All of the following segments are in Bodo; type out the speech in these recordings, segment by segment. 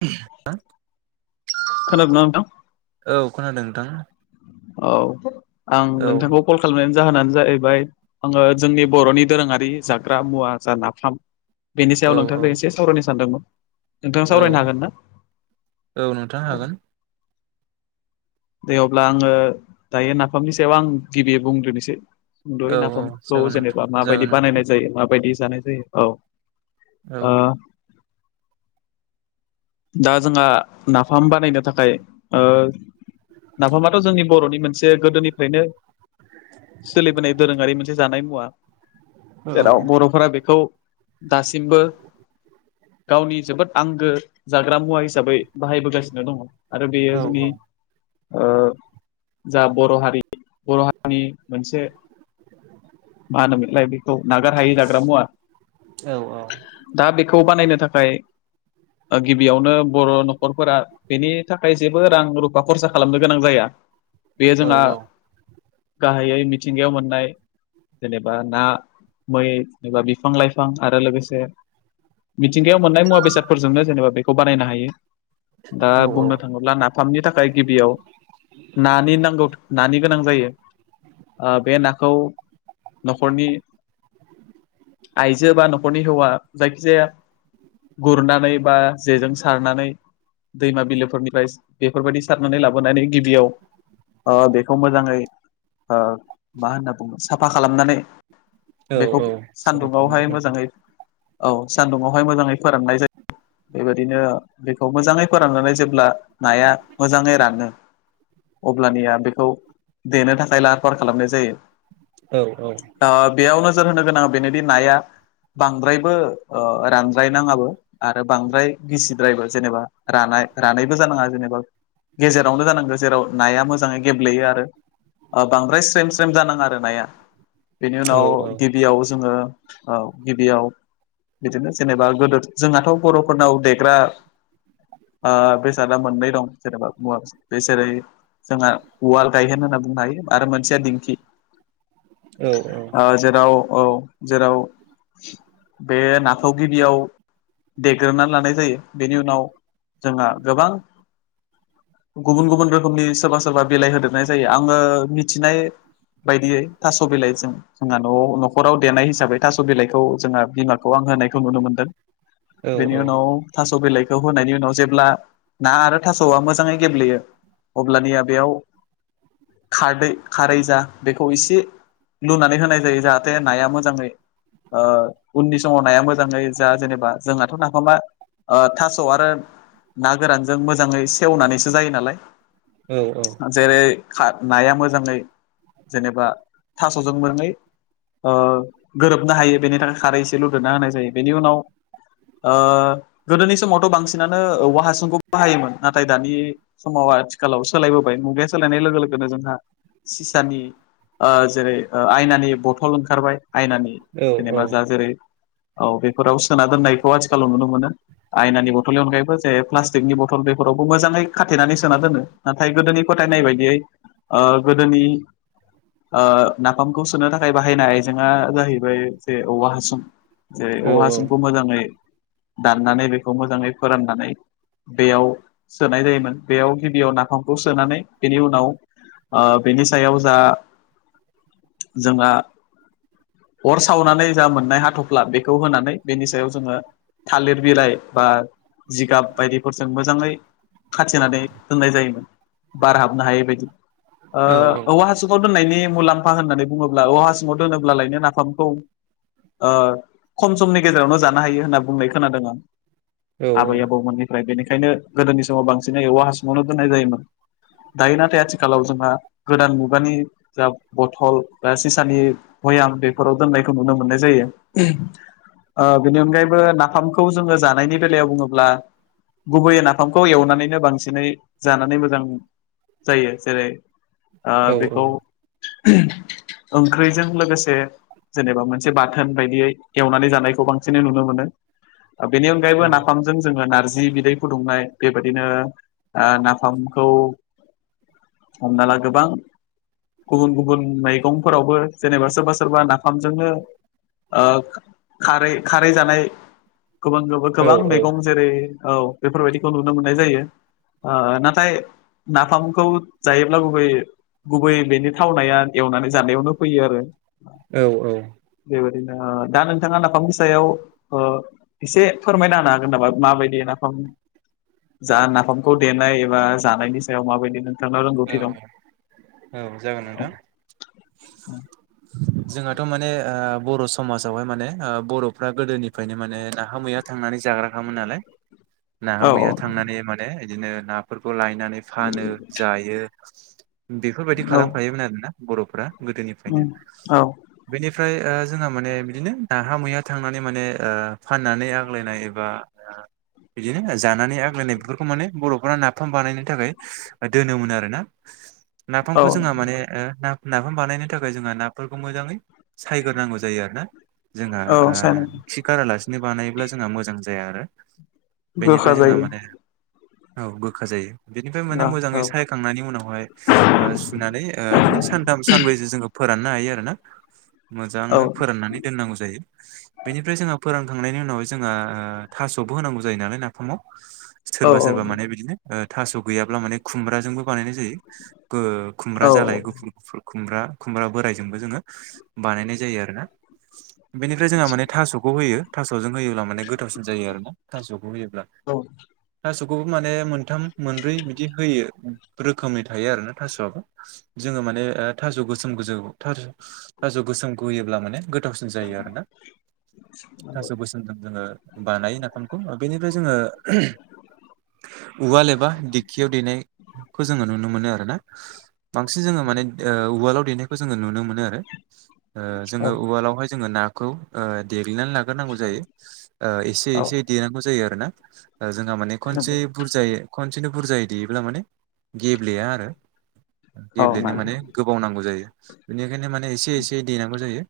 [unintelligible] खोनादोंना नोंथां औ खोनादों नोंथां औ आं औ नोंथांखौ कल खालामनायनि जाहोनानो जाहैबाय आङो जोंनि बर'नि दोरोङारि जाग्रा मुवा जा नाफाम बेनि औ सायाव औ नोंथांजों एसे सावरायनो सानदोंमोन नोंथाङा औ सावरायनो हागोन ना औ नोंथां हागोन। दे अब्ला आङो दायो, नाफामनि सायाव आं गिबि बुंग्रोनोसै दयै औ औ नाफामखौ जागोन नोंथां जेनेबा माबायदि जागोन नोंथां बानायनाय जायो माबायदि जानाय जायो औ औ ओ दा जोंहा नाफाम बानायनो थाखाय ओ नाफामाथ' जोंनि बर'नि मोनसे गोदोनिफ्रायनो सोलिबोनाय दोरोङारि मोनसे जानाय मुवा औ जेराव बर'फोरा बेखौ दासिमबो गावनि जोबोद आंगो जाग्रा मुवा हिसाबै बाहायबोगासिनो दङ आरो बेयो औ जोंनि औ ओ जा बर' हारि बर' हारिनि मोनसे मा होनोमोनलाय बेखौ नागारहायै जाग्रा मुवा औ औ दा बेखौ बानायनो थाखाय गिबियावनो बर' न'खरफोरा बेनि थाखाय जेबो रां रु फा खरसा खालामनो गोनां जाया बेयो औ जोंहा गाहायै मिथिंगायाव मोननाय जेनेबा ना मै जेनेबा बिफां लाइफां आरो लोगोसे मिथिंगायाव मोननाय मुवा बेसादफोरजोंनो जेनेबा बेखौ बानायनो हायो। दा बुंनो औ थाङोब्ला नाफामनि था खाय गिबियाव नानि नांगौ नानि गोनां जायो आ बे नाखौ न'खरनि आइजो बा न'खरनि हौवा जायखिजाया गुरनानै बा जेजों सारनानै दैमा बिलोफोरनिफ्राय बे फोरबायदि सारनानै लाबोनानै गिबियाव ओ बेखौ मोजाङै ओ मा होनना बुङो साफा खालामनानै औ बेखौ औ साबायखर खालामनाय सान्दुंङावहाय जाबाय मोजाङै औ सान्दुुंआवहाय मोजाङै फोराननाय जाय बेबायदिनो बेखौ मोजाङै फोराननानै जेब्ला नाया मोजाङै रानो अब्लानिया बेखौ देनो थाखाय लाहार फाहार खालामनाय जायो औ आ बेयावनो नोजोर होनो गोनाङा बेनोदि नाया बांद्रायबो ओ रानद्रायनाङाबो आरो बांद्राय गिसिद्रायबो जेनेबा रानाय- रानायबो जानाङा जेनेबा गेजेरावनो जानांगो जेराव नाया मोजाङै गेब्लेयो आरो ओ बांद्राय स्रेम स्रेम जानाङा आरो नाया बेनि उनाव औ औ गिबियाव जोङो ओ गिबियाव बिदिनो जेनेबा गोदो जोंहाथ' बर'फोरनाव देग्रा ओ बेसादा मोननै दं जेनेबा मुवा बेसाद बेसोरै जोंहा उवाल गायहेन होनना बुंनो हायो आरो मोनसेया दिंखि औ औ ओ जेराव औ जेराव बे नाखौ गिबियाव देग्रोनानै लानाय जायो बेनि उनाव जोंहा गोबां गुबुन गुबुन रोखोमनि सोरबा सोरबा बिलाइ होदेरनाय जायो आङो मिथिनाय बायदियै थास' बिलाइजों जोंहा न' - न'खराव देनाय हिसाबै थास' बिलाइखौ जोंहा बिमा खौ आं होनायखौ नुनो मोनदों। औ औ बेनि उनाव था स' बिलाइखौ होनायनि उनाव जेब्ला ना आरो थास'आ मोजाङै गेब्लेयो अब्लानिया बेयाव खारदै खारै जा बेखौ इसे लुनानै होनाय जायो जाहाथे नाया मोजाङै ओ उननि समाव नाया मोजाङै जा जेनेब बा जोंहाथ' नाफामा ओ थास' आरो ना गोरानजों मोजाङै सेवनानैसो जायो नालाय जेरै खा नाया मोजाङै जेनेबा थास'जों मोनै ओ गोरोबनो हायो बेनि थाखाय खारै एसे लुदेरना होनाय जायो बेनि उनाव ओ गोदोनि समावथ' बांसिनानो औवा हासुंखौ बाहायोमोन नाथाय दानि समाव आथि खालाव सोलायबोबाय मुगाया सोलायनाय लोगो लोगोनो जोंहा सिसानि ओ जेरै ओ आयनानि बथ'ल ओंखारबाय। आयनानि जेनेबा औ जा जेरै औ बेफोराव सोना दोननायखौ आथिखालाव नुनो मोनो आयनानि बथ'लनि अनगायैबो जेरै प्लास्टिकनि बथ'ल बेफोरावबो मोजाङै खाथेनानै सोना दोनो नाथाय गोदोनिफो थायनाय बायदियै ओ गोदोनि ओ नाफामखौ सोनो थाखाय बाहायनाय आइजेंआ जाहैबाय जे औवा हासुं जेरै औवा हासुं। [unintelligible] दाननानै बेखौ मोजाङै फोराननानै बेयाव सोनाय जायोमोन बेयाव गिबियाव नाफामखौ सोनानै बेनि उनाव ओ बेनि सायाव जा जोंना अर सावनानै जा मोननाय हाथ'फ्ला बेखौ होनानै बेनि सायाव जोङो थालिर बिलाइ बा जिगाब बायदिफोरजों मोजाङै खाथेनानै दोननाय जायोमोन। बार हाबनो हायै बायदि ओ औवा हासुंआव दोननायनि मुलाम्फा होननानै बुङोब्ला औवा हासुंआव दोनोब्ला लाइनो नाफामखौ ओ खम समनि गेजेरावनो जानो हायो होनना बुंनाय खोनादों आं आबै आबौमोननिफ्राय बेनिख खायनो गोदोनि समाव बांसिनै औवा हासुंआवनो दोननाय जायोमोन। दायो नाथाय आथिखालाव जोंहा गोदान मुगानि जा बथ'ल बा सिसानि भैयाम बेफोराव दोननायखौ नुनो मोननाय जायो। [unintelligible] ओ बेनि अनगायैबो नाफामखौ जोङो जानायनि बेलायाव बुङोब्ला गुबैयै नाफामखौ एवनानैनो बांसिनै जानानै मोजां। जायो जेरै ओ बेखौ ओंख्रिजों लोगोसे जेनेबा मोनसे बाथोन बायदियै एवनानै जानाय। बांसिनै नुनोमोन अनायैबो नाफामजों जोङो नार जि बिदै फुदुंनाय बेबादिनो ओ नाफामखौ हमना ला गोबां गुबुन गुबुन मैगंफोरावबो जेनेबा सोरबा सोरबा नाफामजोंनो ओ खारै खारै जानाय गोबां गोबो गोबां मैगं जेरै औ बेफोरबायदिखौ नुनो मोननाय जायो ओ नाथाय नाफामखौ जायोब्लाबो बे गुबै बेनि थावनाया एवनानै जानायावनो फैयो आरो औ औ ओरैनो दा नों नोंथाङा नाफामनि सायाव ओ एसे फोरमायना होनो हागोन नामा माबायदि नाफाम जा नाफामखौ देनाय एबा जानायनि सायाव माबायदि नों औ औ औ जागोन नोंथां जोंहाथ' माने आ बर' समाजावहाय आ माने बर'फ्रा गोदोनिफ्रायनो माने नाफाम हैया थांनानै जाग्राखामोन नालाय नाहा औ मैहा थांनानै माने बिदिनो नाफोरखौ लायनानै फानो। जायो बेफोरबायदि औ खालामखायोमोन आरोना बर'फ्रा गोदोनिफ्रायनो उम औ बेनि फ्राय आ जोंहा माने बिदिनो नाफाम मैया थांनानै माने आ फाननानै आग्लायनाय एबा बिदिनो जानानै आग्लायनाय बेफोरखौ माने बर'फोरा नाफाम बानायनो थाखाय दोनोमोन आरो ना औ नाफामखौ जोंहा माने ओ नाफाम बानायनो थाखाय जोंहा नाफोरखौ मोजाङै सायग्रोनांगौ जायो आरो ना जोंहा औ आ सान खिखागारालासिनो बानायोब्ला जोंहा मोजां जाया आरो गोखा बेनिफ्राय जोंहा जायो माने औ गोखा जायो बेनिफ्राय माने औ मो औ जांङै सायखांनानै उनावहाय ओ सुनानै ओ बिदिनो सानथाम सानब्रैसो जोङो फोरान ना हायो आरोना औ मोजांनो फोराननानै दोननांगौ जायो। बेनिफ्राय जोंहा फोरानखांनायनि उनाव जोंहा आ थास'बो होनांगौ जायो नालाय नाफामाव औ सोरबा सोरबा माने बिदिनो थास' गैयाब्ला माने खुमब्राजोंबो बानायनाय जायो। बो खुमब्रा औ जालाय गुफुर गुफुर खुमब्रा खुमब्रा बोरायजोंबो जोङो बानायनाय जायो आरो ना बेनिफ्राय जोंहा आदसा माने थास'खौ होयो। जों होयोब्ला माने गोथावसिन जायो आरोना थास'खौ होयोब्ला औ थास'खौबो माने मोन थाम, मोनब्रै बिदि रोखोमै थायो आरोना थास'आबो जोङो माने थास' गोसोम गोजौ था थास' गोसोमखौ होयोब्ला माने गोथावसिन जायो आरोना थास' गोसोमफोरजोंनो जोङो बानायो नाफामखौ बेनिफ्राय जोङो उवाल एबा दि खियाव देनायखौ जोङो नुनो मोनो आरो ना बांसिन जोङो माने उवाल्डआव देनायखौ जोङो नुनो मो नो आरो ओ औ जोंङो उवालाव हाय जोंङो नाखौ दे नानै लाग्रोनांगौ जायो ओ एसे औ एसे देनांगौ जायो आरो ना जोंहा माने खनसे नंगौ बुरजायै खनसेनो बुरजायै देयोब्ला माने गेब्लेया आरो औ गेब्लेनो माने गोबाव नांगौ जायो बिनि बेखायनो माने एसे एसे देनांगौ जायो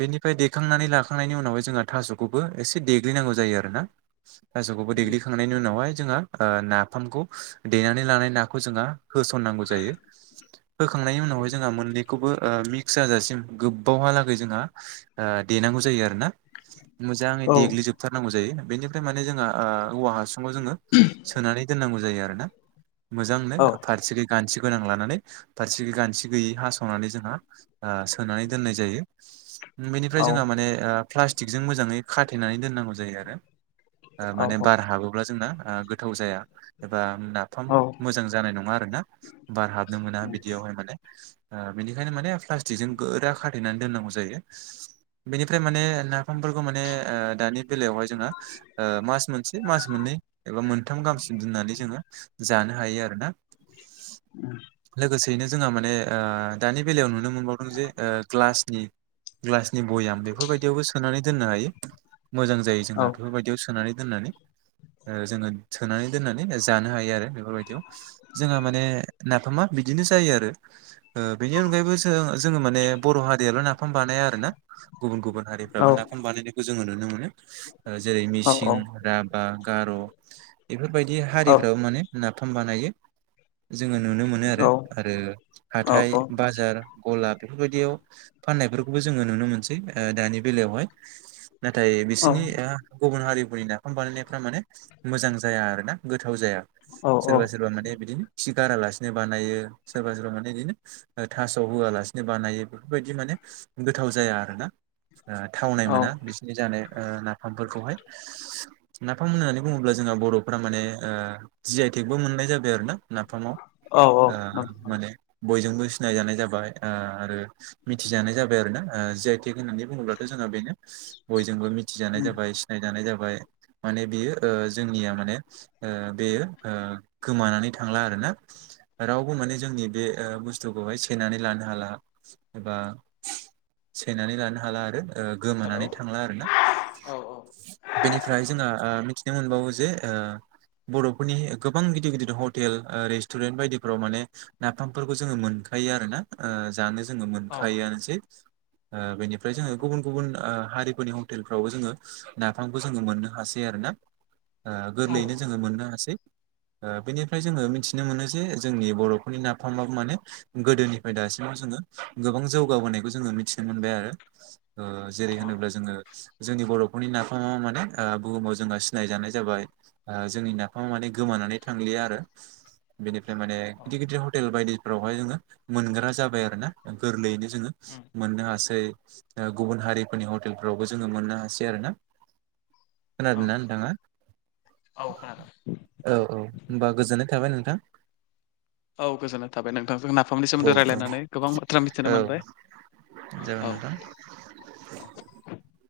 बेनि फाय देखांनानै लाखांनायनि उनावहाय जोंहा थास'खौबो एसे देग्लिनांगौ जायो आरोना थासौखौबो देग्लिखांनायनि उनावहाय जोङो नाफामखौ देनानै लानाय नाखौ जोङो होसननांगौ जायो होखांनायनि उनावहाय जोंहा मोननै खौबौ मिस्क जाजासिम गोबबावहालाै जोंहा ओ देनांगौ जायो आरोना मोजाङै औ देग्लि जोबथारनांगौ जायो बेनिफ्राय माने जोंहा औवा हा हासुंङाव जोंङो सोनानै दोननांगौ जायो आरोना मोजांनो फारसेथिं गान्थि गोनां लानानै फारसे गानसे गैयै हास'नानै जोंहा सोनानै दोननाय जायो। उम बेनिफ्राय जोंहा माने प्लास्टिकजों मोजाङै खाथेनानै दोननांगौ जायो आरो। आ औ माने बार हाबोब्ला जोंना आ गोथाव जाया एबा नाफाम औ मोजां जानाय नङा आरो ना बार हाबनो औ मोना बिदियावहाय माने। आ बेनिखायनो माने प्लास्टिकजों गोरा खाथेनानै दोननांगौ जायो बेनिफ्राय माने ना फामफोरखौ माने ओ दानि बेलायावहाय जोंहा ओ मास मोनसे मास मोननै एबा मोनथाम गाहामसि म दोननानै जोङो जानो हायो आरो ना। लोगोसे ओरैनो जोंहा माने आ दानि बेलायाव नुनो मोनबावदों जे ओ ग्लासनि ग्लासनि भयाम बेफोरबायदियावबो सोनानै दोननो हायो। मोजां जायो जोंना बेफोरबायदियाव सोनानै दोननानै ओ जोङो सोनानै दोनना नै जानो हायो आरो बेफोरबायदियाव जोंहा माने नाफामा बिदिनो जायो आरो। ओ बेनि अनगायैबो जोङो माने बर' हारिआल' नाफाम बानाया आरोना गुबुन गुबुन हारिफ्राबो नाफाम बानायनायखौ जों नुनो मोनो जेरै मिसिं राभा गार' बेफोरबाय दि हारिफ्राबो माने नाफाम बानायो। जोङो नुनो मोनो आरो आरो हाथाय बाजार गला बेफोरबायदियाव फाननायफोरखौबो जोङो नुनो मोनसै दानि बेलायावहाय। नाथाय बिसोरनिया गुबुन हारिफोरनि नाफाम बानायनायफ्रा माने मोजां जाया आरो ना। गोथाव जाया औ सोरबा सोरबा माने बिदिनो खि गारालासिनो बानायो सोरबा सोरबा माने बिदिनो थास' होआलासिनो बानायो बेफोरबायदि माने गोथाव जाया आरो ना थावनाय मोना औ बिसोरनि जानाय ओ नाफामफोरखौहाय नाफाम होननानै बुङोब्ला जोंहा बर'फोरा माने आ जि आइ थेकबो मोननाय जाबाय आरो ना नाफामाव औ आ नंगौ नंगौ माने। बयजोंबो सिनायजानाय जाबाय आ आरो मिथिजानाय जाबाय आरोना आ जि आइ टेक होननानै बुङोब्लाथ' जोङो बेनो बयजोंबो मि थिजानाय उम जाबाय सिनाय जानाय जाबाय माने बियो ओ जोंनिया माने ओ बेयो ओ गोमानानै थांला आरो ना रावबो माने जोंनि बे ओ बुस्थु खौहाय सेनानै लानो हाला एबा सेनानै लानो हाला आरो ओ हेलौ गोमानानै थांला आरो ना औ औ बेनिफ्राय औ जोंहा आ मिथि नो मोनबावो जे ओ बर'फोरनि गोबां गिदिर गिदिर हटेल ओ रेस्टुरेन्ट बायदिफोराव माने नाफामफोरखौ जोङो मोन खायो आरो ना आ जानो जोङो औ मोनखायोआनोसै आ बेनिफ्राय जोङो गुबुन गुबुन आ हारिफोरनि हटेलफ्रावबो जोङो नाफामखौ जोङो मोननो हासै आरो ना आ औ गोरलैयैनो जोङो मोननो हासै। ओ बेनिफ्राय जोङो मिथिनो मोनो जे जोंनि बर'फोरनि नाफामाबो माने गोदोनिफ्राय दासिमाव जोङो गोबां जौगाबोनायखौ जोङो मिथिनो मोनबाय आरो ओ जेरै होनोब्ला जोङो जोंनि बर'फोरनि नाफामा माने आ बुहुमाव जोंहा सिनायजानाय जाबाय आ जोंनि नाफामा माने गोमानानै थांलिया आरो बेनिफ्राय माने गिदिर गिदिर हटेल बायदि फोरावहाय जोङो मोनग्रा जाबाय आरो ना गोरलैयैनो जोङो उम मोननो हासै। ओ गुबुन हारिफोरनि हटेलफोरावबो जोङो मोननो हासै आरो ना। औ खोनादों ना नोंथाङा? औ खोनादों औ औ होनबा गोजोननाय था थाबाय नोंथां। औ गोजोननाय थाबाय नोंथांजों नाफामनि औ सोमोन्दै औ रायजलायनानै गोबां बाथ्रा मिथिनो औ मोनबाय। जागोन औ नोंथां। [inaudible]